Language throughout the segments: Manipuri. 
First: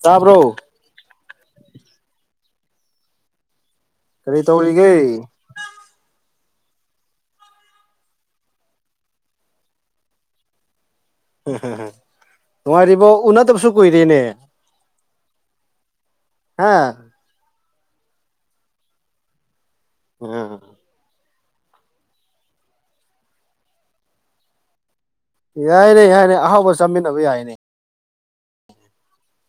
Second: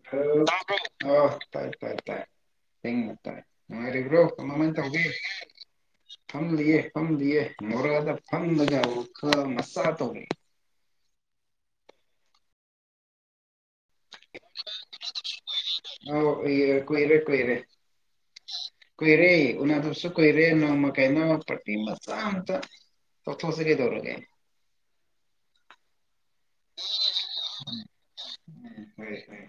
ꯇꯥꯕ꯭ꯔꯣ ꯑ ꯇꯥꯏ ꯇꯥꯏ ꯇꯥꯏ ꯍ ꯃꯠꯇꯔꯦ ꯃꯥꯕ꯭ꯔꯣ ꯀꯔꯤ ꯃꯃꯃ ꯇ ꯇꯧꯔꯤꯒꯦ ꯐꯝꯂꯤꯑꯦ ꯐꯝꯂꯤꯑꯦ ꯃꯣꯔꯥꯗ ꯐꯝꯂꯒ ꯑꯃꯨꯛ ꯈ ꯃꯆꯥ ꯇꯧꯔꯛꯦ ꯎꯝꯝ ꯅꯉꯔꯤꯕꯣ ꯎꯅ ꯇ ꯑ ꯏ ꯍꯥ ꯀꯨꯏꯔꯦ ꯀꯨꯏꯔꯦ ꯀꯣꯏ ꯔꯦ ꯑꯣꯗꯁꯨ ꯀꯣꯏ ꯔꯦ ꯎꯝ ꯅ ꯃ ꯀ ꯅ ꯄꯇꯤꯃ ꯆꯇ ꯆꯊ ꯍꯁꯤꯔꯤꯗꯧꯔꯒꯦ ꯌꯥꯏꯅꯦ ꯌꯥꯏꯅꯦ ꯑꯍꯥꯎꯕ ꯆꯥꯃꯤꯟꯅꯕ ꯌꯥꯏꯅꯦ ꯎꯝ ꯍꯣꯏ ꯍꯣꯏ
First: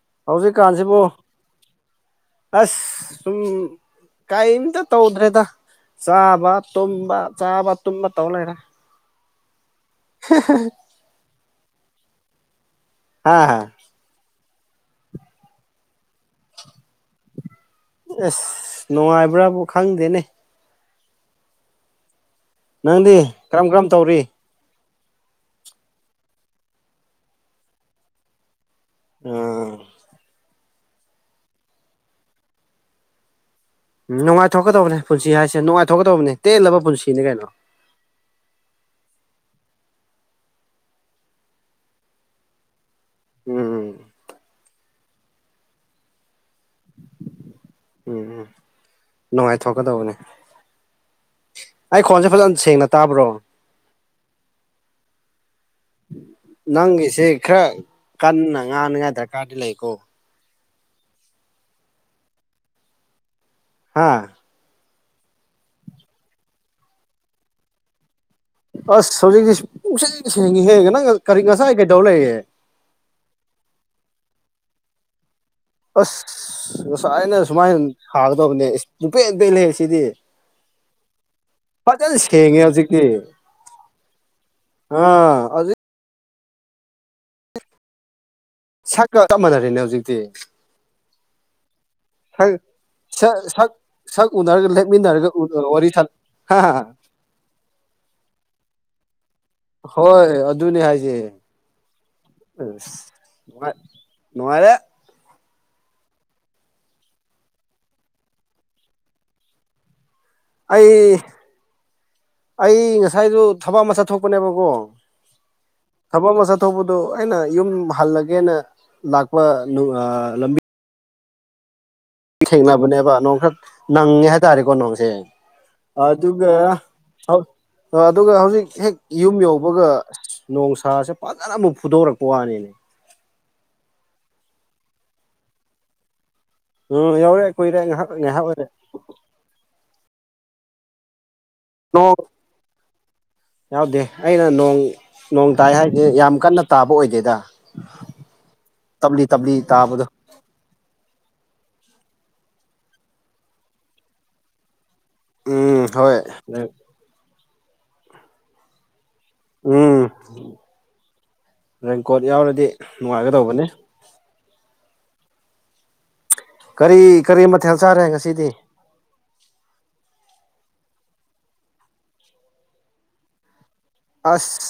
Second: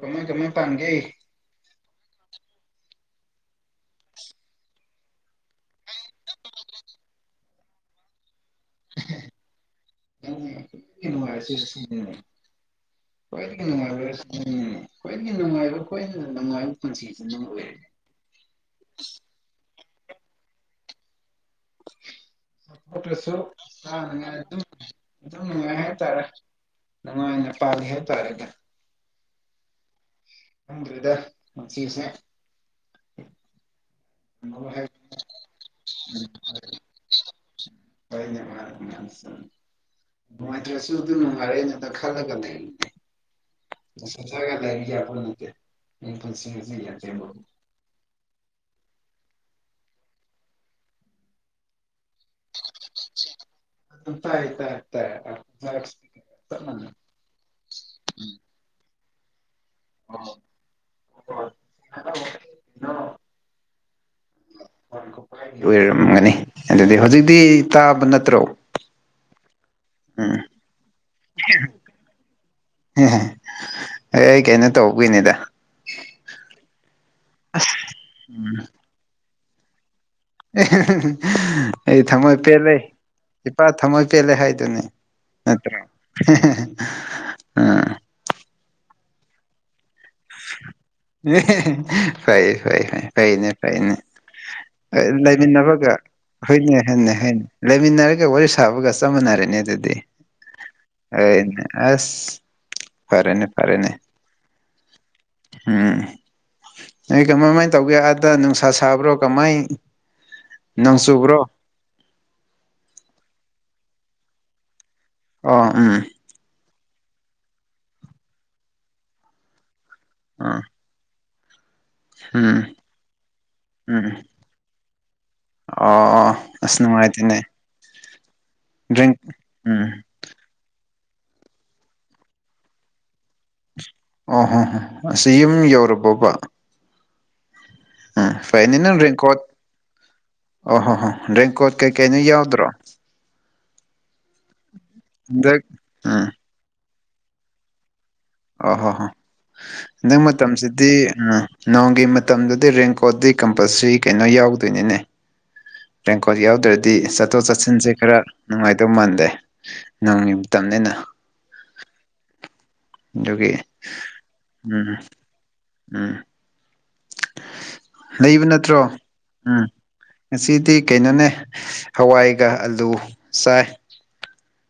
ꯀꯃꯥꯏ ꯀꯃꯥꯏ ꯄꯥꯡꯒꯦ ꯍꯧꯖꯤꯛꯀꯥꯟꯁꯤꯕꯨ ꯑꯁ ꯁ ꯀꯩꯝꯇ ꯇꯧꯗ꯭ꯔꯦꯗ ꯆꯥꯕ ꯇꯨꯝꯕ ꯆꯥꯕ ꯇꯨꯝꯕ ꯇꯧ ꯂꯩꯔꯦ ꯀ ꯍꯥ ꯀꯣꯏ ꯅꯅꯨꯡ ꯍꯥꯏꯦ ꯎꯝ ꯈ꯭ꯋꯥꯏꯗꯒꯤ ꯅꯨꯡꯉꯥꯏꯕ ꯈ꯭ꯋꯥꯏꯅ ꯅꯨꯡꯉꯥꯏꯕ ꯄꯨꯟꯁꯤꯁꯤ ꯅ ꯑꯣꯏꯔꯦ ꯑꯁ ꯅꯨꯡꯉꯥꯏꯕ꯭ꯔꯥꯕꯨ ꯈꯪꯗꯦꯅꯦ ꯅꯪꯗꯤ ꯁꯨ ꯀꯔꯝ ꯀꯔꯝ ꯇꯧꯔꯤ ꯑꯗꯨꯝ ꯅꯨꯡꯉꯥꯏ ꯍꯥꯏꯇꯥꯔꯦ ꯅꯨꯡꯉꯥꯏꯅ ꯄꯥꯜꯂꯤ ꯍꯥꯏꯇꯥꯔꯦ ꯑꯗꯨ ꯑꯥ ꯔꯤꯗꯁꯦ ꯎꯝ ꯅꯨꯡꯉꯥꯏꯊꯣꯛꯀꯗꯕꯅꯦ ꯄꯨꯟꯁꯤ ꯍꯥꯏꯁꯦ ꯅꯨꯡꯉꯥꯏꯊꯣꯛꯀꯗꯕꯅꯤ ꯇꯦꯜꯂꯕ ꯄꯨꯟꯁꯤꯅꯤ ꯀꯩꯅꯣ ꯃꯥ ꯃꯥ ꯅꯨꯡꯉꯥꯏꯇ꯭ꯔꯁꯨ ꯑꯗꯨꯝ ꯅꯨꯡꯉꯥꯏꯔꯛꯦꯩꯅꯗ ꯈꯜꯂꯒ ꯂꯩ ꯎꯝ ꯊꯒ ꯂ ꯎꯝ ꯎꯝ ꯅꯨꯡꯉꯥꯏꯊꯣꯛꯀꯗꯧꯕꯅꯤ ꯑꯩ ꯈꯣꯟꯁꯦ ꯐꯖꯅ ꯁꯦꯡꯅ ꯇꯥꯕ꯭ꯔꯣ ꯇ ꯅꯪꯒꯤꯁꯦ ꯈꯔ ꯀꯟꯅ ꯉꯥꯅꯉꯥꯏ ꯗꯔꯀꯥꯔꯗꯤ ꯂꯩꯀꯣ ꯑꯣ ꯍꯥꯥ ꯑꯣꯏꯔꯝꯒꯅꯤ ꯑꯗꯨꯗꯤ ꯍꯧꯖꯤꯛꯇꯤ ꯇꯥꯕ ꯅ ꯑꯁ ꯍꯧꯖꯤꯛꯇꯤ ꯎꯝ ꯄꯨꯡꯁꯦꯡ ꯍꯦꯡꯉꯦ ꯍꯦꯡꯉꯦ ꯅꯪ ꯀꯔꯤ ꯉꯁꯥꯏ ꯀꯩꯗꯧ ꯂꯩꯌꯦꯦ ꯎ ꯑꯩ ꯀꯩꯅꯣ ꯇꯧꯕꯣꯏꯅꯤꯗ ꯑꯁ ꯉꯁꯥꯏ ꯑꯩꯅ ꯁꯨꯃꯥꯏꯅ ꯎꯝ ꯊꯥꯒꯗꯕꯅꯦꯁ ꯅꯨꯄꯦ ꯑꯝꯇꯩ ꯂꯩ ꯁꯤꯗꯤ ꯑꯩ ꯐꯖꯅ ꯊꯝꯃꯣꯏ ꯁꯦꯡꯉꯦ ꯄꯦꯜꯂꯦ ꯍꯧꯖꯤꯛꯇꯤ ꯏꯄꯥ ꯊꯝꯃꯣꯏ ꯄꯦꯜꯂꯦ ꯍꯥꯏꯗꯨꯅꯦ ꯑꯥ ꯑꯝ ꯁꯛꯀ ꯆꯞ ꯃꯥꯟꯅꯔꯦꯅꯦ ꯍꯧꯖꯤꯛꯇꯤ ꯍ ꯐꯩ ꯁꯛ ꯐꯩ ꯐꯩ ꯐꯩꯅꯦ ꯁꯛ ꯐꯩꯅꯦ ꯁꯛ ꯎꯅꯔꯒ ꯂꯦꯞꯃꯤꯟꯅꯔꯒ ꯋꯥꯔꯤ ꯂꯩꯃꯤꯟꯅꯕꯒ ꯁꯥ ꯍꯥ ꯍꯣꯏꯅꯦ ꯍꯅꯤ ꯍꯅꯤ ꯂꯩꯃꯤꯟꯅꯔꯒ ꯋꯥꯔꯤ ꯁꯥꯕꯒ ꯆꯞꯃꯤꯅꯔꯅꯦ ꯑꯗꯨꯗꯤ ꯍꯣꯏ ꯑꯗꯨꯅꯦ ꯍꯥꯏꯁꯦ ꯐꯔꯦꯅꯦ ꯑꯁ ꯐꯔꯦꯅꯦ ꯐꯔꯦꯅꯦ ꯅꯦ ꯎꯝ ꯅꯣꯏ ꯀꯃꯥꯏꯃꯥꯏꯅ ꯇꯧꯒꯦ ꯑꯥꯗ ꯅꯨꯡꯁꯥ ꯁꯥꯕ꯭ꯔꯣ ꯀꯃꯥꯏꯅ ꯑꯩ ꯑꯩ ꯉꯁꯥꯏꯁꯨ ꯊꯕꯛ ꯑꯃ ꯆꯠꯊꯣꯛꯄꯅꯦꯕꯀꯣ ꯑꯣ ꯎꯝ ꯊꯕꯛ ꯃꯆꯥ ꯊꯣꯛꯄꯗ ꯑꯩꯅ ꯌꯨꯝ ꯍꯜꯂꯒꯦꯅ ꯂꯥꯛꯄ ꯑ ꯂꯕꯤ ꯑꯥ ꯎꯝ ꯊꯦꯡꯅꯕꯅꯦꯕ ꯅꯣꯡ ꯈꯔ ꯎꯝ ꯅꯪꯉꯦ ꯍꯥꯏꯇꯥꯔꯦꯀꯣ ꯅꯣꯡꯁꯦ ꯑꯣ ꯑꯣ ꯑꯗꯨꯗꯨꯒ ꯑꯁ ꯅꯨꯡꯉꯥꯏꯇꯦꯅꯦ ꯑꯗꯨꯒ ꯍꯧꯖꯤꯛ ꯍꯦꯛ ꯗ꯭ꯔꯤꯡ ꯌꯨꯝ ꯌꯧꯕꯒ ꯎꯝ ꯅꯣꯡꯁꯥꯁꯦ ꯐꯖꯅ ꯑꯃꯨꯛ ꯐꯨꯗꯣꯔꯛꯄ ꯋꯥꯅꯤꯅꯦ ꯑꯣ ꯍꯣ ꯍꯣ ꯑꯁꯤ ꯌꯨꯝ ꯌꯧꯔꯕꯣꯕ ꯎꯝ ꯌꯥꯎꯦ ꯑ ꯐꯥꯏꯅꯤꯅꯀꯣ ꯑꯣ ꯍꯣ ꯍꯣ ꯔꯦꯡꯀꯣꯠ ꯅꯣꯡ ꯀꯩꯀꯩꯅ ꯌꯥꯎꯗ꯭ꯔꯣ ꯌꯥꯎꯗꯦ ꯑꯩꯅ ꯅꯣꯡ ꯅꯣꯡ ꯍꯟꯗꯛ ꯇꯥꯏ ꯍꯥꯏꯁꯦ ꯎꯝ ꯌꯥꯝ ꯀꯟꯅ ꯇꯥꯕ ꯑꯣꯏꯗꯦꯗ ꯑ ꯍꯣ ꯍꯣ ꯇꯞꯂꯤ ꯇꯞꯂꯤ ꯇꯥꯕꯗꯣ ꯅꯪ ꯃꯇꯝꯁꯤꯗꯤ ꯅꯣꯡꯒꯤ ꯃꯇꯝꯗꯗꯤ ꯔꯦꯟꯀꯣꯗꯤ ꯀꯝꯄꯜꯁꯔꯤ ꯀꯩꯅꯣ ꯌꯥꯎꯗꯣꯏꯅꯤꯅꯦ ꯎꯝ ꯍꯣꯏ ꯔꯦꯡꯀꯣꯠ ꯌꯥꯎꯗ꯭ꯔꯗꯤ ꯆꯠꯊꯣꯛ ꯆꯠꯁꯤꯟꯁꯦ ꯈꯔ ꯅꯨꯡꯉꯥꯏꯗꯧ ꯃꯥꯟꯗꯦ ꯎꯝ ꯅꯪꯒꯤꯇꯅꯤꯅ ꯔꯦꯟꯀꯣꯠ ꯌꯥꯎꯔꯗꯤ ꯌꯒꯤ ꯅꯨꯡꯉꯥꯏꯒꯗꯧꯕꯅꯤ ꯎꯝ ꯎꯝ ꯀꯔꯤ ꯀꯔꯤ ꯃꯊꯦꯜ ꯆꯥꯔꯦ ꯂꯩꯕ ꯉꯁꯤꯗꯤ ꯅꯠꯇ꯭ꯔꯣ ꯎꯝ ꯉꯁꯤꯗꯤ ꯗꯤ ꯀꯩꯅꯣꯅꯦ ꯍꯋꯥꯏꯒ ꯑꯂꯨ ꯆꯥꯏ ꯑꯁ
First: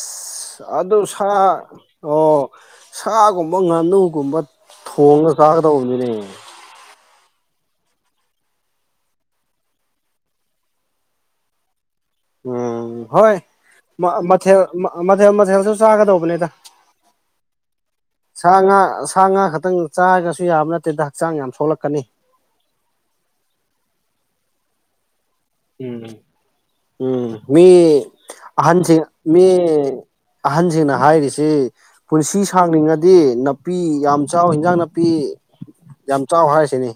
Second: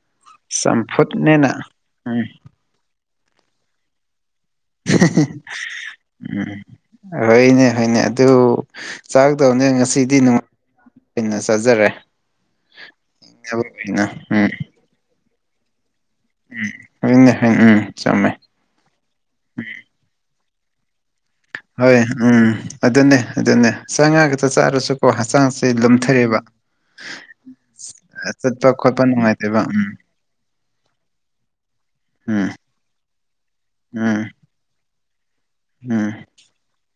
ꯑꯗꯨ ꯁꯥꯔ ꯆꯝꯐꯨꯠꯅꯦꯅ ꯎꯝ ꯑꯣ ꯁꯥꯒꯨꯝꯕ ꯉꯥꯅꯨꯒꯨꯝꯕ ꯊꯣꯡꯉ ꯆꯥꯒꯗꯧꯕꯅꯤꯅꯦ ꯎꯝ ꯍꯣꯏꯅꯦ ꯍꯣꯏꯅꯦ ꯑꯗꯨ ꯆꯥꯛꯗꯧꯅꯦ ꯉꯁꯤꯗꯤ ꯅ ꯁꯖꯔꯦ ꯎꯝ ꯍꯣꯏ ꯃ ꯃꯊ ꯃꯊ ꯃꯊꯦꯜꯁꯨ ꯆꯥꯒꯗꯧꯕꯅꯤꯗ ꯎ ꯍꯥꯏ ꯁꯥ ꯉꯥ ꯁꯥ ꯉꯥ ꯈꯛꯇꯪ ꯆꯥꯔꯒꯁꯨ ꯌꯥꯝꯅ ꯍꯣꯏ ꯎꯝ ꯑꯗꯨꯅꯦ ꯑꯗꯨꯅꯦ ꯆꯉ ꯈꯛꯇ ꯆꯥꯔꯁꯨꯀꯣ ꯍꯛꯆꯥꯡꯁꯦ ꯎꯝ ꯂꯨꯝꯊꯔꯦꯕ ꯎꯝ ꯃꯤ ꯆꯠꯄ ꯑꯍꯟꯁꯤ ꯈꯣꯠꯄ ꯃꯤ ꯅꯨꯡꯉꯥꯏꯇꯦꯕ ꯎꯝ ꯑꯍꯟꯁꯤꯡꯅ ꯍꯥꯏꯔꯤꯁꯤ ꯄꯨꯟꯁꯤ ꯎꯝ ꯁꯥꯡꯂꯤꯉꯗꯤ ꯅꯥꯄꯤ ꯌꯥꯝ ꯎꯝ ꯆꯥꯎ ꯏꯟꯖꯥꯡ ꯅꯥꯄꯤ ꯅꯨꯅꯥꯄꯤ ꯎꯝ ꯌꯥꯝ ꯆꯥꯎ ꯍꯥꯏꯔꯤꯁꯤꯅꯤ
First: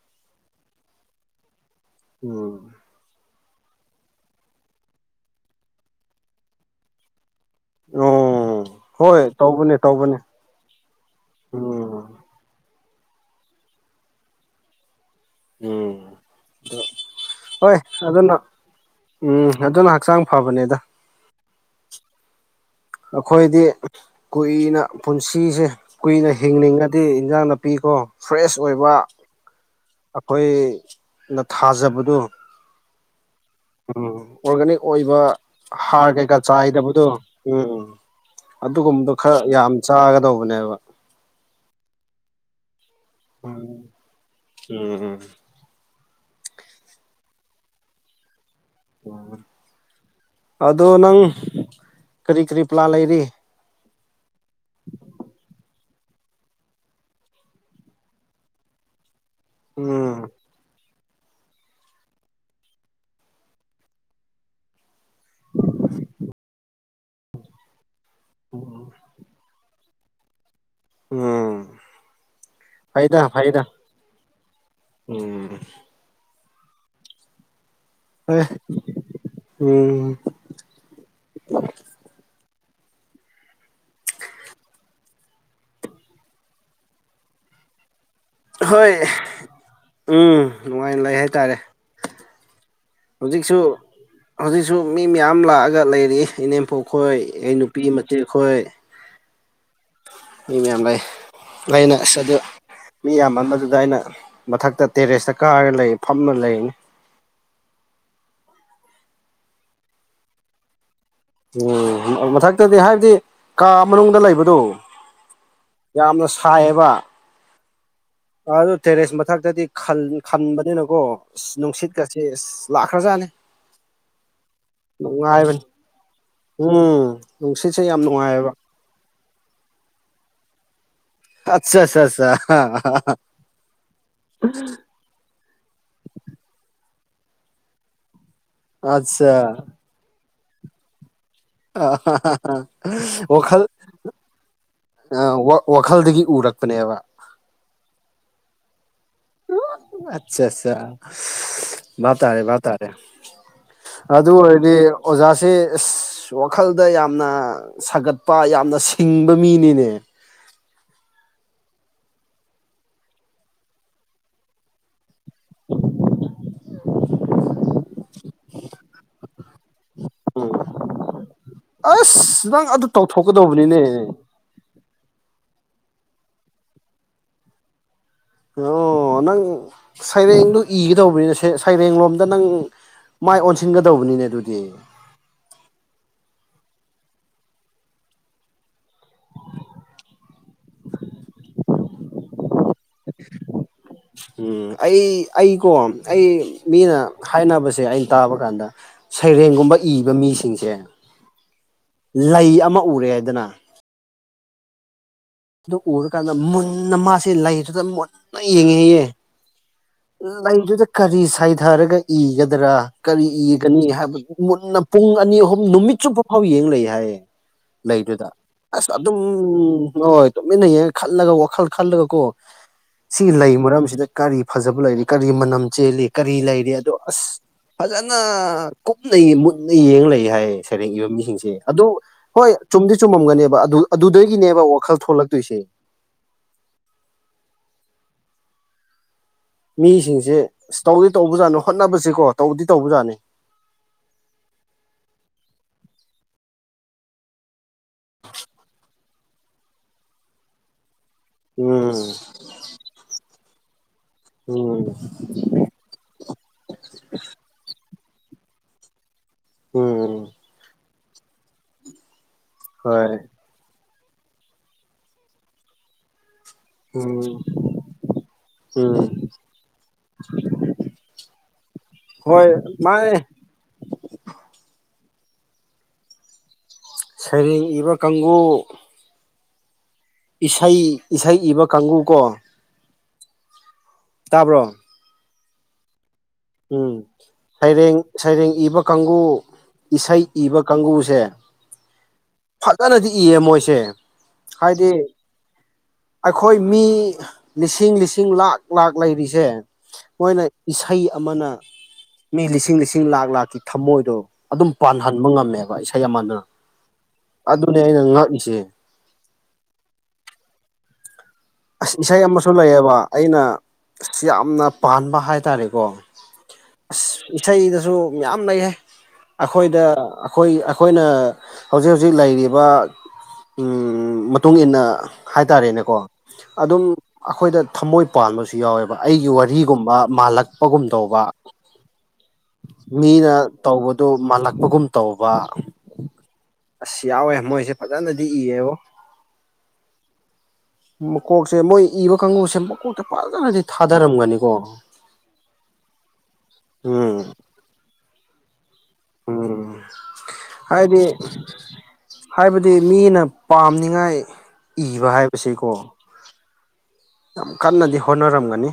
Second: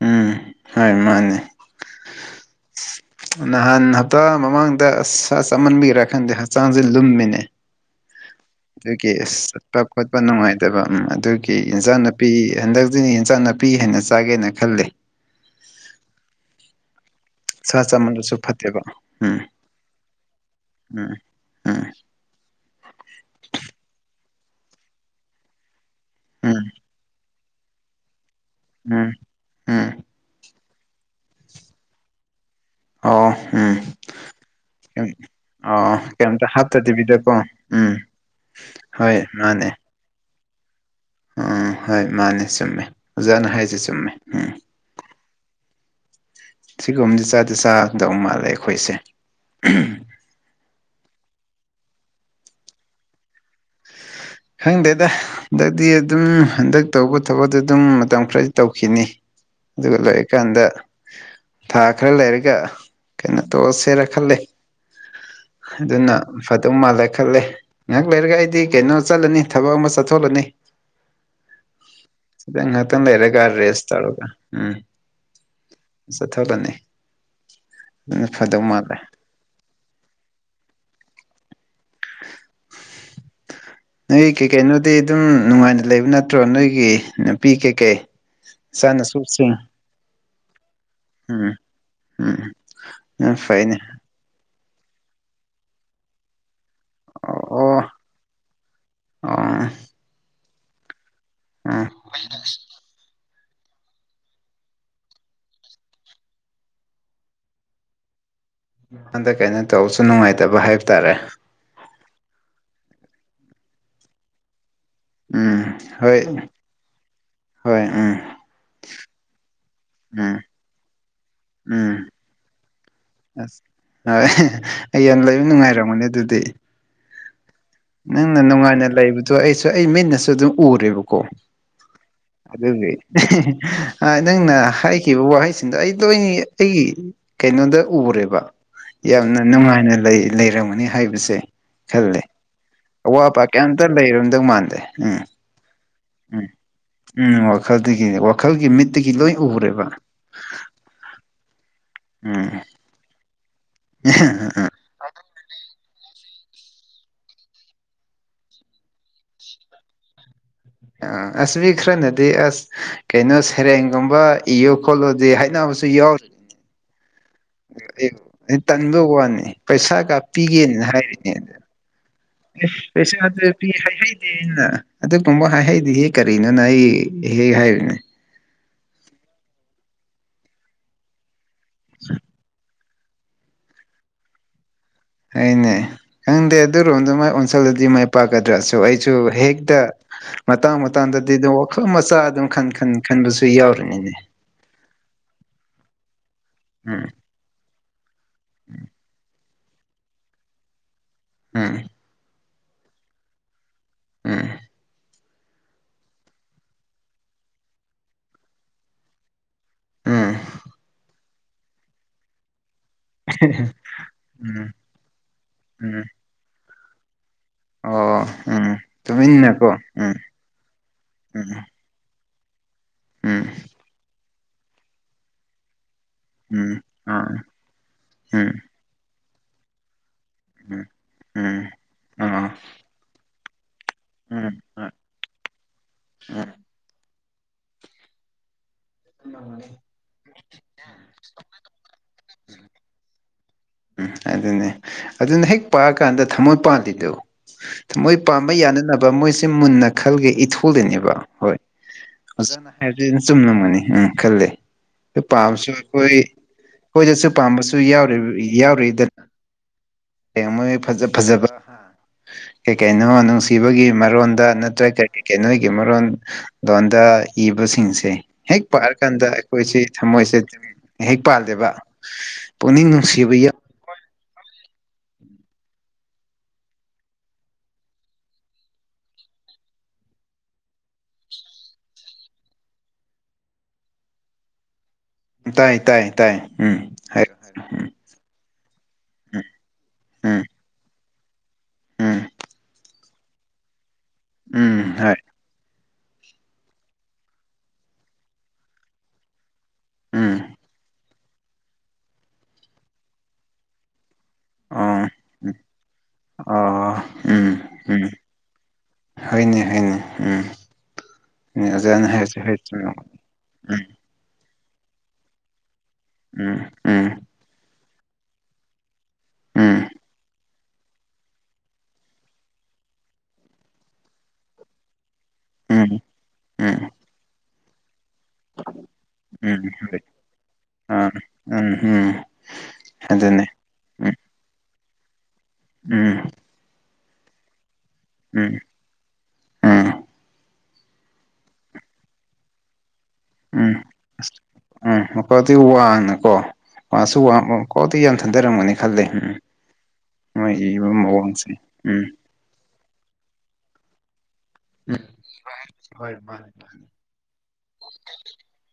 ꯎꯝ ꯍꯣꯏ ꯃꯥꯅꯦ ꯎꯝ ꯅꯍꯥꯟ ꯍꯞꯇꯥ ꯃꯃꯥꯡꯗ ꯑ ꯆꯃꯟꯕꯤꯒ꯭ꯔꯥ ꯈꯟꯗꯦ ꯍꯛꯆꯥꯡꯁꯦ ꯂꯨꯝꯃꯤꯅꯦ ꯑꯣ ꯑꯗꯨꯒꯤ ꯍꯣꯏ ꯇꯧꯕꯅꯦ ꯆꯠꯄ ꯈꯣꯠꯄ ꯇꯧꯕꯅꯦ ꯅꯨꯡꯉꯥꯏꯇꯕ ꯑꯗꯨꯒꯤ ꯎꯝ ꯏꯟꯁꯥꯡꯅꯨꯄꯤ ꯍꯟꯗꯛ ꯁꯤ ꯏꯟꯁꯥꯡ ꯅꯥꯄꯤ ꯍꯥꯏꯅ ꯆꯥꯒꯦꯅ ꯈꯜꯂꯤꯦ ꯎꯝ ꯍꯣꯏ ꯁꯥ ꯆꯃꯟꯕꯁꯨ ꯑꯗꯨꯅ ꯐꯠꯇꯦꯕ ꯎꯝ ꯑꯗꯨꯅ ꯍꯛꯆꯥꯡ ꯐꯕꯅꯦꯗ ꯎꯝ ꯑꯣꯏ ꯑꯩꯈꯣꯏꯗꯤ ꯀꯨꯏꯅ ꯄꯨꯟꯁꯤꯁꯦ ꯀꯨꯏꯅ ꯎꯝ ꯍꯤꯡꯅꯤꯡꯉꯗꯤ ꯏꯟꯖꯥꯡꯅ ꯄꯤꯀꯣ ꯐ꯭ꯔꯦꯁ ꯎꯝ ꯑꯣꯏꯕ ꯎꯝ ꯎꯝ ꯑꯩꯈꯣꯏ ꯅ ꯊꯥꯖꯕꯗꯨꯣ ꯑꯣ ꯎꯝ ꯑꯣꯔꯒꯥꯅꯤꯛ ꯑꯣꯏꯕ ꯑꯣ ꯍꯥꯔ ꯀꯩꯀꯥ ꯀꯩꯝꯇ ꯆꯥꯏꯗꯕꯗꯣ ꯍꯥꯞꯇꯗꯕꯤꯗꯀꯣ ꯎꯝ ꯑꯗꯨꯒꯨꯝꯕꯗꯨꯣ ꯍꯣꯏ ꯈꯔ ꯌꯥꯝ ꯃꯥꯅꯦ ꯆꯥꯒꯗꯧꯕꯅꯦꯕ ꯎꯝ ꯍꯣꯏ ꯃꯥꯅꯦ ꯆꯨꯝꯃꯦ ꯑꯣꯖꯥꯅ ꯍꯥꯏꯁꯦ ꯎꯝ ꯆꯨꯝꯃꯦ ꯎꯝ ꯁꯤꯒꯨꯝꯕꯗꯤ ꯆꯥꯗꯤ ꯆꯥꯗꯧ ꯃꯥꯜꯂꯦ ꯑꯩꯈꯣꯏꯁꯦ ꯑꯗꯣ ꯅꯪ ꯀꯔꯤ ꯀꯔꯤ ꯄ꯭ꯂꯥꯟ ꯂꯩꯔꯤ ꯈꯪꯗꯦꯗ ꯍꯟꯗꯛꯇꯤ ꯑꯗꯨꯝ ꯍꯟꯗꯛ ꯇꯧꯕ ꯊꯕꯛꯇꯣ ꯑꯗꯨꯝ ꯃꯇꯝ ꯈꯔꯗꯤ ꯇꯧꯈꯤꯅꯤ ꯎꯝ ꯑꯗꯨꯒꯂꯀꯗ ꯊꯥ ꯈꯔ ꯂꯩꯔꯒ ꯀꯩꯅꯣ ꯇꯧꯑꯁꯦꯔ ꯈꯂꯦ ꯑꯗꯨꯅ ꯐꯗꯧ ꯃꯥꯜꯂꯦ ꯈꯜꯂꯦ ꯉꯥꯏꯍꯥꯛ ꯂꯩꯔꯒ ꯗꯤ ꯀꯩꯅꯣ ꯆꯠꯂꯅꯤ ꯊꯕꯛ ꯑꯃ ꯆꯠꯊꯣꯛꯂꯅꯤ ꯎꯝ ꯐꯩꯗ ꯔ ꯀꯔ ꯐꯩꯗ ꯔꯦꯁꯇꯒ ꯎꯝ ꯎꯝ ꯆꯠꯊꯔꯅꯤ ꯑꯗꯨ ꯍꯣꯏ ꯐꯗꯧ ꯃꯥꯜꯂꯦ ꯎꯝ [inaudible] ꯅꯣꯏ ꯀꯩꯀꯩꯅꯣꯗꯤ ꯑꯗꯨꯝ ꯅꯨꯡꯉꯥꯏꯅ ꯂꯩꯕ ꯅꯠꯇ꯭ꯔꯣ ꯅꯣꯏꯒꯤ ꯅꯨꯄꯤ ꯀꯩꯀꯩ ꯍꯣꯏ ꯁꯅ ꯁꯁꯤꯡ ꯎꯝ ꯅꯨꯡꯉꯥꯏꯅ ꯂꯩ ꯍꯥꯏꯇꯥꯔꯦ ꯎꯝ ꯌꯥꯝ ꯍꯧꯖꯤꯛꯁꯨ ꯐꯩꯅꯦ ꯍꯧꯖꯤꯛꯁꯨ ꯃꯤ ꯃꯌꯥꯝ ꯂꯥꯛꯑꯒ ꯂꯩꯔꯤ ꯏꯅꯦꯝ ꯄꯣꯛ ꯈꯣꯏ ꯑꯩ ꯅꯨꯄꯤ ꯃꯆꯦꯛ ꯈꯣꯏ ꯑꯡ ꯃꯤ ꯃꯌꯥꯝ ꯂꯩ ꯎꯝ ꯂꯩꯅ ꯑꯁ ꯑꯗꯨ ꯃꯤ ꯌꯥꯝꯌꯥꯝ ꯑꯃ ꯑꯗꯨꯗ ꯑꯩꯅ ꯃꯊꯛꯇ ꯇꯦꯔꯦꯁꯇ ꯀꯥꯔꯒ ꯂꯩ ꯐꯝꯂꯒ ꯂꯩ ꯃꯉꯣꯟꯗ ꯀꯩꯅꯣ ꯇꯧꯕꯁꯨ ꯅꯨꯡꯉꯥꯏꯇꯕ ꯍꯥꯏꯕ ꯇꯥꯔꯦ ꯎꯝ ꯃꯊꯛꯇꯗꯤ ꯍꯥꯏꯕꯗꯤ ꯀꯥ ꯃꯅꯨꯡꯗ ꯂꯩꯕꯗꯣ ꯎꯝ ꯍꯣꯏ ꯌꯥꯝꯅ ꯁꯥꯏꯌꯦꯕ ꯍꯣꯏ ꯎꯝ ꯑꯗꯨ ꯇꯦꯔꯦꯁ ꯃꯊꯛꯇꯗꯤ ꯈꯜ ꯎꯝ ꯈꯟꯕꯅꯤꯅꯀꯣ ꯏꯁ ꯎꯝ ꯃꯅꯨꯡꯁꯤꯠꯀꯁꯦ ꯏꯁ ꯑꯁ ꯍꯣꯏ ꯑꯩ ꯌꯥꯝ ꯂꯩꯕ ꯅꯨꯡꯉꯥꯏꯕꯅꯤ ꯅꯨꯡꯉꯥꯏꯔꯝꯒꯅꯤ ꯑꯗꯨꯗꯤ ꯎꯝ ꯅꯨꯡꯁꯤꯠꯁꯦ ꯌꯥꯝ ꯅꯪꯅ ꯅꯨꯡꯉꯥꯏꯌꯦꯕ ꯅꯨꯡꯉꯥꯏꯅ ꯂꯩꯕꯗꯣ ꯑꯩꯁꯨ ꯑꯩ ꯃꯤꯟꯅꯁꯨ ꯑꯗꯨꯝ ꯎꯔꯦꯕꯀꯣ ꯑꯠꯆꯥꯆꯥ ꯑꯗꯨꯒꯤ ꯅꯪꯅ ꯍꯥꯏꯈꯤꯕ ꯋꯥꯍꯩꯁꯤꯡꯗꯣ ꯑꯩ ꯂꯣꯏꯅꯤ ꯑꯩꯒꯤ ꯀꯩꯅꯣꯗ ꯎꯔꯦꯕ ꯑꯠꯆꯥ ꯌꯥꯝꯅ ꯅꯨꯡꯉꯥꯏꯅ ꯂꯩꯔꯝꯒꯅꯤ ꯍꯥꯏꯕꯁꯦ ꯑ ꯍꯥ ꯈꯜꯂꯦ ꯍꯥꯥ ꯍꯥ ꯑꯋꯥꯕ ꯀꯩꯝꯇ ꯂꯩꯔꯝꯗꯧ ꯃꯥꯟꯗꯦ ꯎꯝ ꯋꯥꯈꯜ ꯋꯥꯈꯜꯗꯒꯤ ꯎꯝ ꯎꯔꯛꯄꯅꯦꯕ ꯎꯝ ꯋꯥꯈꯜꯗꯒꯤꯅꯤ ꯋꯥꯈꯜꯒꯤ ꯃꯤꯠ ꯑꯆꯥ ꯑꯆꯥ ꯚꯞ ꯇꯥꯔꯦ ꯎꯝ ꯇꯥꯔꯦ ꯑꯗꯨ ꯑꯣꯏꯔꯗꯤ ꯑꯣꯖꯥꯥꯁ ꯏꯁ ꯋꯥꯈꯜꯗ ꯌꯥꯝꯅ ꯁꯥꯒꯠꯄ ꯌꯥꯝꯅ ꯁꯤꯡꯕ ꯃꯤꯅꯤꯅꯦ ꯑ ꯑꯁꯕꯤ ꯈꯔꯅꯗꯤ ꯑꯁ ꯀꯩꯅꯣ ꯁꯩꯔꯦꯡꯒꯨꯝꯕ ꯏꯌꯣ ꯈꯣꯠꯂꯣ ꯍꯥꯏꯅꯕꯁꯨ ꯌꯥꯎꯔꯤ ꯑꯩ ꯑꯩ ꯇꯟꯗꯧ ꯋꯥꯅꯤ ꯄꯩꯁꯥꯒ ꯄꯤꯒꯦꯅ ꯍꯥꯏꯔꯤꯅꯦ ꯑꯁ ꯅꯪ ꯏꯁ ꯑꯗꯨ ꯄꯩꯁꯥꯦ ꯐꯤ ꯇꯧꯊꯣꯛꯀꯗꯧꯕꯅꯤꯅꯦ ꯍꯥꯏꯩꯗꯦ ꯏꯅ ꯑꯗꯨ ꯇꯨꯝꯕ ꯍꯥꯏꯍꯩꯗꯤ ꯍ ꯀꯔꯤꯅꯣꯅ ꯑꯩ ꯍꯦꯛ ꯍꯥꯏꯔꯤꯅꯦ ꯑꯣ ꯅꯪ ꯁꯩꯔꯦꯡꯗꯣ ꯏꯒꯗꯧꯕꯅꯤꯅ ꯁꯦ ꯁꯩꯔꯦꯡ ꯂꯣꯝꯗ ꯅꯪ ꯃꯥꯏ ꯑꯣꯟꯁꯤꯟꯒꯗꯧꯕꯅꯤꯅꯦ ꯑꯗꯨꯗꯤ ꯍꯩꯅꯦ ꯈꯪꯗꯦ ꯑꯗꯨꯔꯣꯝꯗ ꯃꯥꯏ ꯑꯣꯟꯁꯜꯗꯗꯤ ꯃꯥꯏ ꯄꯥꯛꯀꯗ꯭ꯔꯥꯁꯨ ꯑꯩꯁꯨ ꯍꯦꯛꯇ ꯃꯇꯥꯡ ꯃꯇꯥꯡꯗ ꯑꯗꯨ ꯋꯥꯈꯜ ꯃꯆꯥ ꯑꯗꯨꯝ ꯈꯟ ꯈꯟ ꯈꯟꯕꯁꯨ ꯌꯥꯎꯔꯤꯅꯤꯅꯦ ꯎꯝ ꯑꯩ ꯑꯩꯀꯣ ꯑꯩ ꯃꯤꯅ ꯎꯝ ꯍꯥꯏꯅꯕꯁꯦ ꯑꯩꯅ ꯇꯥꯕ ꯀꯥꯟꯗ ꯁꯩꯔꯦꯡ ꯨꯝꯕ ꯏꯕ ꯃꯤꯁꯤꯡꯁꯦ ꯎꯝ ꯂꯩ ꯑꯃ ꯎꯔꯦ ꯍꯥꯏꯗꯅ ꯑ ꯑꯗꯨ ꯎꯔꯀꯥꯟꯗ ꯃꯨꯟꯅ ꯃꯥꯁꯦ ꯂꯩꯗꯨꯗ ꯃꯨꯟꯅ ꯌꯦꯡꯉꯤꯌꯦ ꯎꯝ ꯂꯩꯗꯨꯗ ꯀꯔꯤ ꯁꯥꯏꯊꯔꯒ ꯏꯒꯗ꯭ꯔꯥ ꯀꯔꯤ ꯏꯒꯅꯤ ꯍꯥꯏꯕ ꯎꯝ ꯃꯨꯟꯅ ꯄꯨꯡ ꯑꯅꯤ ꯑꯍꯨꯝ ꯅꯨꯃꯤꯠ ꯎꯝ ꯆꯨꯞꯄ ꯐꯥꯎ ꯌꯦꯡ ꯂꯩ ꯍꯥꯏꯌꯦ ꯑꯣ ꯂꯩꯗꯨꯗ ꯎꯝ ꯑꯁ ꯑꯗꯨꯝ ꯇꯨꯃꯤꯟꯅꯀꯣ ꯎꯝ ꯍꯣꯏꯣꯏ ꯇꯨꯃꯤꯟꯅ ꯌꯦꯡꯂꯒ ꯈꯜꯂꯒ ꯎꯝ ꯋꯥꯈꯜ ꯈꯜꯂꯒ ꯀꯣ ꯁꯤꯒꯤ ꯎꯝ ꯂꯩ ꯃꯔꯝꯁꯤꯗ ꯀꯔꯤ ꯐꯖꯕ ꯂꯩꯔꯤ ꯀꯔꯤ ꯃꯅꯝ ꯆꯦꯜꯂꯤ ꯀꯔꯤ ꯎꯝ ꯂꯩꯔꯤ ꯑꯗꯣ ꯑꯁ ꯑꯥ ꯐꯖꯅ ꯎꯝ ꯀꯨꯞꯅ ꯃꯨꯟꯅ ꯌꯦꯡ ꯂꯩꯌꯦ ꯍꯥꯏ ꯎꯝ ꯁꯩꯔꯦꯡꯏꯕ ꯃꯤꯁꯤꯡꯁꯦ ꯎꯝ ꯑꯗꯨ ꯑꯥ ꯍꯣꯏ ꯆꯨꯝꯗꯤ ꯆꯨꯝꯃꯝꯒꯅꯦꯕ ꯑꯗꯨ ꯑꯗꯨꯗꯒꯤꯅꯦꯕ ꯑꯥ ꯋꯥꯈꯜ ꯊꯣꯛꯂꯛ ꯎꯝ ꯎꯝ ꯃꯤꯁꯤꯡꯁꯦ ꯇꯧꯗꯤ ꯇꯧꯕꯖꯥꯠꯅꯤ ꯍꯣꯠꯅꯕꯁꯤꯦꯀꯣ ꯇꯧꯗꯤ ꯇꯧꯕꯖꯥꯠꯅꯤ ꯎꯝ ꯑꯗꯨꯅꯦ ꯑꯗꯨꯅ ꯍꯦꯛ ꯄꯥꯛꯑꯀꯥꯟꯗ ꯊꯃꯣꯏ ꯄꯥꯟꯗꯤꯗꯨ ꯃꯣꯏ ꯄꯥꯝꯕ ꯌꯥꯅꯅꯕ ꯃꯣꯏꯁꯦ ꯃꯨꯟꯅ ꯈꯜꯒꯦ ꯏꯊꯣꯜꯂꯤꯅꯦꯕ ꯍꯣꯏ ꯎꯝ ꯑꯣꯖꯥꯅ ꯍꯥꯏꯔ ꯆꯨꯝꯂꯝꯒꯅꯤ ꯎꯝ ꯈꯂꯦ ꯎꯝ ꯄꯥꯝꯁꯨ ꯑꯩꯈꯣꯏ ꯑꯩꯈꯣꯏꯗꯁꯨ ꯄꯥꯝꯕꯁꯨ ꯌꯥꯎ ꯌꯥꯎꯔꯤꯗ ꯎꯝ ꯐꯖꯕ ꯀꯩ ꯀꯩꯅꯣ ꯍꯣꯏ ꯅꯨꯡꯁꯤꯕꯒꯤ ꯃꯔꯣꯟꯗ ꯅꯠꯇ꯭ꯔꯒ ꯀꯔꯤ ꯀꯔꯤ ꯅꯣꯏꯒꯤ ꯃꯔꯣꯟ ꯂꯣꯟꯗ ꯎꯝ ꯏꯕꯁꯤꯡꯁꯦ ꯍꯦꯛ ꯎꯝ ꯄꯥꯔꯀꯥꯟꯗ ꯑꯩꯈꯣꯏꯁꯤ ꯊꯃꯣꯏꯁꯦ ꯑꯗꯨꯝ ꯍꯦꯛ ꯄꯥꯜꯜꯂꯤꯦꯕ ꯍꯣꯏ ꯄꯨꯅꯤꯡ ꯃꯥꯅꯦ ꯅꯨꯡꯁꯤꯕ ꯌꯥ ꯁꯩꯔꯦꯡ ꯏꯕ ꯀꯥꯡꯕꯨ ꯏꯁꯩ ꯏꯁꯩ ꯏꯕ ꯀꯥꯡꯕꯨ ꯀꯣ ꯇꯥꯕ꯭ꯔꯣ ꯇꯥꯏ ꯇꯥꯏ ꯇꯥꯏ ꯎꯝ ꯍꯥꯏꯔꯣ ꯍꯥꯏꯔꯣ ꯎꯝ ꯁꯩꯔꯦꯡ ꯁꯩꯔꯦꯡ ꯏꯕ ꯀꯥꯡꯒꯨ ꯎꯝ ꯏꯁꯩ ꯎꯝ ꯏꯕ ꯀꯥꯡꯒꯨꯁꯦ ꯎꯝ ꯐꯖꯅꯗꯤ ꯏꯌꯦ ꯃꯣꯏꯁꯦ ꯍꯥꯏꯗꯤ ꯎꯝ ꯍꯣꯏ ꯑꯩꯈꯣꯏ ꯃꯤ ꯂꯤꯁꯤꯡ ꯂꯤꯁꯤꯡ ꯂꯥꯛ ꯂꯥꯛ ꯂꯩꯔꯤꯁꯦ ꯃꯣꯏꯅ ꯎꯝ ꯏꯁꯩ ꯑꯃꯅ ꯃꯤ ꯂꯤꯁꯤꯡ ꯂꯤꯁꯤꯡ ꯂꯥꯛ ꯂꯥꯛꯀꯤ ꯊꯝꯃꯣꯏꯗꯣ ꯑꯗꯨꯝ ꯑꯣ ꯄꯥꯟꯍꯟꯕ ꯉꯝꯃꯦꯕ ꯏꯁꯩ ꯑꯃꯃꯅ ꯑꯣ ꯑꯗꯨꯅꯦ ꯑꯩꯅ ꯉꯛꯏꯁꯦ ꯍꯅꯦ ꯍꯅꯦ ꯎꯝ ꯑꯁ ꯑꯣꯖꯥꯅ ꯏꯁꯩ ꯍꯥꯏꯔꯁꯨ ꯑꯃꯁꯨ ꯍꯣꯏ ꯆꯨꯝꯃꯦ ꯂꯩꯌꯦꯕ ꯑꯩꯅ ꯑ ꯎꯝ ꯌꯥꯝꯅ ꯄꯥꯟꯕ ꯍꯥꯏꯇꯥꯔꯦꯀꯣ ꯎꯝ ꯎꯝ ꯁꯨ ꯌꯥꯝꯌꯥꯝ ꯂꯩ ꯍꯥꯏ ꯑꯩꯈꯣꯏꯗ ꯎꯝ ꯑꯩꯈꯣꯏ ꯑꯩꯈꯣꯏꯅ ꯍꯧꯖꯤꯛ ꯍꯧꯖꯤꯛ ꯂꯩꯔꯤꯕ ꯃꯇꯨꯡ ꯏꯟꯅ ꯎꯝ ꯍꯥꯏꯇꯥꯔꯦꯅꯦꯀꯣ ꯑꯗꯨꯝ ꯎꯝ ꯑꯩꯈꯣꯏꯗ ꯊꯝꯃꯣꯏ ꯄꯥꯟꯕꯁꯨ ꯌꯥꯎꯋꯦꯕ ꯑꯩꯒꯤ ꯎꯝ ꯋꯥꯔꯤꯒꯨꯝꯕ ꯍꯣꯏ ꯃꯥꯜꯂꯛꯄꯒꯨꯝ ꯑꯥ ꯇꯧꯕ ꯎꯝ ꯎꯝ ꯃꯤꯅ ꯑꯗꯨꯅꯦ ꯇꯧꯕꯗꯨ ꯎꯝ ꯃꯥꯜꯂꯛꯄꯒꯨꯝ ꯇꯧꯕ ꯎꯝ ꯑꯁ ꯌꯥꯎꯋꯦ ꯃꯣꯏꯁꯦ ꯐꯖꯅꯗꯤ ꯎꯝ ꯏꯌꯦꯕ ꯎꯝ ꯃꯀꯣꯛꯁꯦ ꯃꯣꯏ ꯏꯕ ꯀꯥꯡꯒꯨꯁꯦ ꯃꯀꯣꯛ ꯎꯝ ꯎꯝ ꯃꯈꯗꯤ ꯋꯥꯡꯅꯀꯣꯁꯨ ꯎꯝ ꯋꯥ ꯁꯤ ꯌꯥꯝ ꯊꯟꯊꯔꯝꯒꯅꯤ ꯈꯂꯦ ꯎꯝ ꯃꯣꯏ ꯏꯕ ꯍꯥꯏꯗꯤ ꯃꯑꯣꯡꯁꯦ ꯎꯝ ꯍꯥꯏꯕꯗꯤ ꯃꯤꯅ ꯄꯥꯝꯅꯤꯉꯥꯏ ꯎꯝ ꯏꯕ ꯍꯥꯏꯕꯁꯤꯀꯣ ꯍꯣꯏ ꯃꯥꯅꯦ ꯃꯥꯅꯦ ꯌꯥꯝ ꯀꯟꯅꯗꯤ ꯍꯣꯠꯅꯔꯝꯒꯅꯤ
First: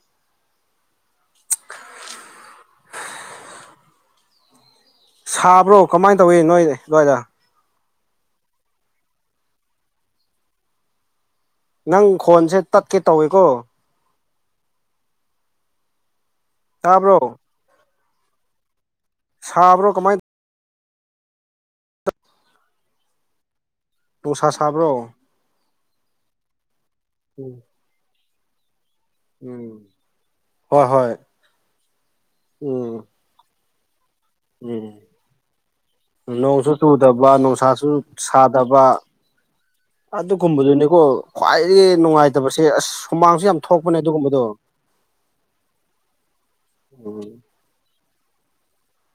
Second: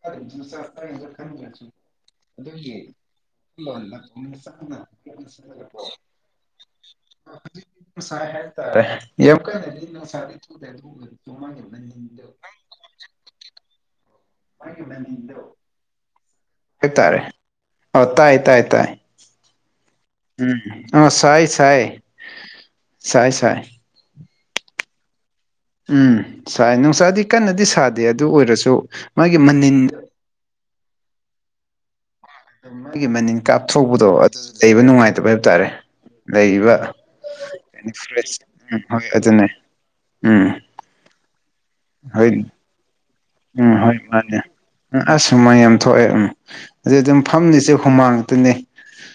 ꯈ ꯑꯗꯨ ꯌꯦ ꯂ ꯂ ꯁꯥꯕ꯭ꯔꯣ ꯀꯃꯥꯏꯅ ꯇꯧꯏꯤ ꯅꯣꯏ ꯅꯣꯏꯏꯔ ꯁ ꯍꯦ ꯇꯔꯦ ꯌꯕ ꯀꯥꯏ ꯁ ꯆ ꯅꯪ ꯈꯣꯟꯁꯦ ꯇꯠꯀꯦ ꯇꯧꯋꯤꯀꯣ ꯋꯥ ꯀꯕꯅꯤ ꯏꯗꯣ ꯇꯥꯕ꯭ꯔꯣ ꯍ ꯇꯥꯏ ꯇꯥꯏ ꯇꯥꯏ ꯁꯥꯕ꯭ꯔꯣ ꯀꯃꯥꯏꯅ ꯑ ꯆꯥꯏ ꯆꯥꯏ ꯆꯥꯏ ꯆꯥꯏ ꯗꯣꯁꯥ ꯁꯥꯕ꯭ꯔꯣ ꯎꯝ ꯁꯥꯏ ꯅꯨꯡꯁꯥꯗꯤ ꯎꯝ ꯀꯟꯅꯗꯤ ꯁꯥꯗꯦ ꯑꯗꯨ ꯑꯣꯏꯔꯁꯨ ꯃꯥꯒꯤ ꯃꯅꯤꯟ ꯎꯝ ꯍꯣꯏ ꯍꯣꯏ ꯎꯝ ꯃꯣꯏꯒꯤ ꯃꯅꯤꯟ ꯀꯥꯞꯊꯣꯛꯄꯗꯣ ꯑꯗꯨ ꯂꯩꯕ ꯎꯝ ꯅꯨꯡꯉꯥꯏꯇꯕ ꯍꯥꯏꯕ ꯇꯥꯔꯦ ꯅꯣꯡꯁꯨ ꯂꯩꯔꯤꯕ ꯇꯨꯗꯕ ꯅꯨꯡꯁꯥꯁꯨ ꯐ꯭ꯔꯦꯁ ꯎꯝ ꯁꯥꯗꯕ ꯍꯣꯏ ꯑꯗꯨꯅꯦ ꯎꯝ ꯑꯗꯨꯒꯨꯝꯕꯗꯨꯅꯤꯀꯣ ꯈ꯭ꯋꯥꯏꯗꯒꯤ ꯍꯣꯏ ꯅꯨꯡꯉꯥꯏꯇꯕꯁꯦ ꯑꯁ ꯁꯨꯃꯥꯡꯁꯨ ꯌꯥꯝ ꯊꯣꯛꯄꯅꯦ ꯑꯗꯨꯒꯨꯝꯕꯗꯣ ꯎ ꯑꯁꯨꯃꯥꯏ ꯌꯥꯝ ꯊꯣꯛꯑꯦ ꯎꯝ ꯑꯗꯨ ꯑꯗꯨꯝ ꯎꯝ ꯐꯝꯅꯤꯁꯦ ꯍꯨꯃꯥꯡ ꯑꯗꯨꯅꯦ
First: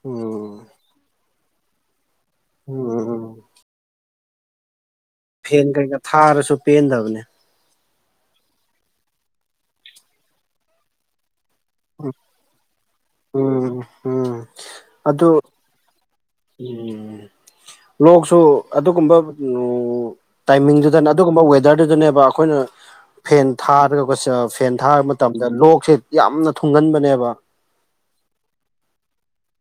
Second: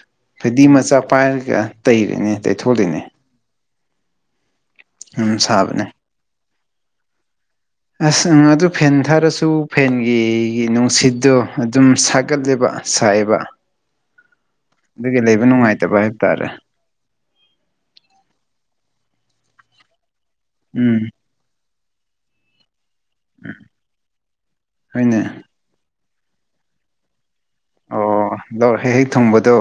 ꯎꯝ ꯐꯩꯗꯤ ꯃꯆꯥ ꯄꯥꯏꯔꯒ ꯇꯩꯔꯤꯅꯦ ꯇꯩꯊꯣꯛꯂꯤꯅꯦ ꯎꯝ ꯌꯥꯝ ꯐꯦꯟ ꯁꯥꯕꯅꯦ ꯀꯩꯀꯥ ꯊꯥꯔꯁꯨ ꯄꯦꯟꯗꯕꯅꯦ ꯑꯁ ꯎꯪ ꯑꯗꯨ ꯐꯦꯟ ꯊꯥꯔꯁꯨ ꯐꯦꯟꯒꯤ ꯅꯨꯡꯁꯤꯠꯇꯣ ꯑꯗꯨꯝ ꯁꯥꯒꯠꯂꯦꯕ ꯁꯥꯏꯑꯦꯕ ꯎꯝ ꯎꯝ ꯑꯗꯨꯒꯤ ꯑꯗꯨ ꯂꯩꯕ ꯅꯨꯡꯉꯥꯏꯇꯕ ꯍꯥꯏꯕ ꯇꯥꯔꯦ ꯎꯝ ꯂꯣꯛꯁꯨ ꯑꯗꯨꯒꯨꯝꯕ ꯎꯝ ꯇꯥꯏꯃꯤꯡꯗꯨꯗꯅ ꯑꯗꯨꯒꯨꯝꯕ ꯋꯦꯗꯔꯗꯨꯗꯅꯦꯕ ꯑꯩꯈꯣꯏꯅ ꯐꯦꯟ ꯊꯥꯔꯒ ꯐꯦꯟ ꯊꯥꯕ ꯍꯣꯏꯅꯦ ꯃꯇꯝꯗ ꯂꯣꯛꯁꯦ ꯌꯥꯝꯅ ꯊꯨꯡꯒꯟꯕꯅꯦꯕ꯫ ꯑꯣ ꯂꯧ ꯍꯦꯛ ꯍꯦꯛ ꯊꯨꯡꯕꯗꯣ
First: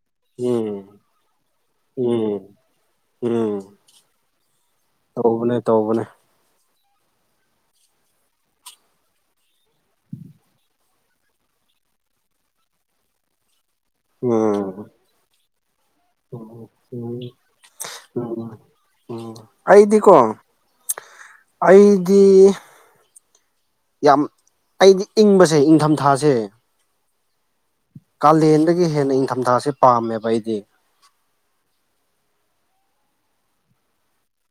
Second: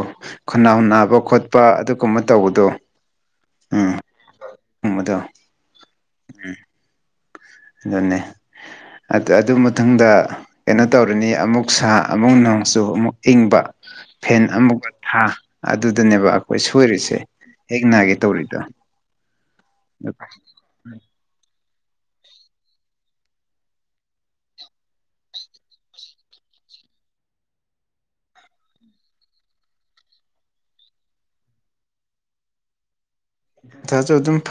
ꯈꯨꯅꯥ ꯎꯝ ꯍꯨꯟꯅꯕ ꯈꯣꯠꯄ ꯑꯗꯨꯒꯨꯝꯕ ꯎꯝ ꯇꯧꯕꯗꯣ ꯎꯝ ꯒꯨꯝꯕꯗꯣ ꯇꯧꯕꯅꯦ ꯇꯧꯕꯅꯦ ꯑꯗꯨꯅꯦꯦ ꯑꯗꯨ ꯃꯇꯨꯡꯊꯗ ꯀꯩꯅꯣ ꯇꯧꯔꯅꯤ ꯑꯃꯨꯛ ꯁꯥ ꯑꯃꯨꯛ ꯅꯣꯡꯆꯨ ꯑꯃꯨꯛ ꯏꯪꯕ ꯐꯦꯟ ꯎꯝ ꯑꯃꯨꯛꯀ ꯊꯥ ꯑꯗꯨꯗꯅꯦꯕ ꯑꯩꯈꯣꯏ ꯁꯣꯏꯔꯤꯁꯦ ꯍꯦꯛ ꯅꯥꯒꯦ ꯇꯧꯔꯤꯗꯣ ꯎ ꯑꯩꯗꯤ ꯀꯣ ꯎ ꯑꯩꯗꯤ ꯌꯥꯝ ꯑꯩꯗꯤ ꯏꯪꯕꯁꯦ ꯏꯪꯊꯝꯊꯥꯁꯦ ꯀꯥꯂꯦꯟꯗꯒꯤ ꯍꯦꯟꯅ ꯏꯪꯊꯝꯊꯥꯁꯦ ꯄꯥꯝꯃꯦꯕ ꯑꯩꯗꯤ [unintelligible] ꯊ ꯆ ꯑꯗꯨꯝ ꯐꯥꯏ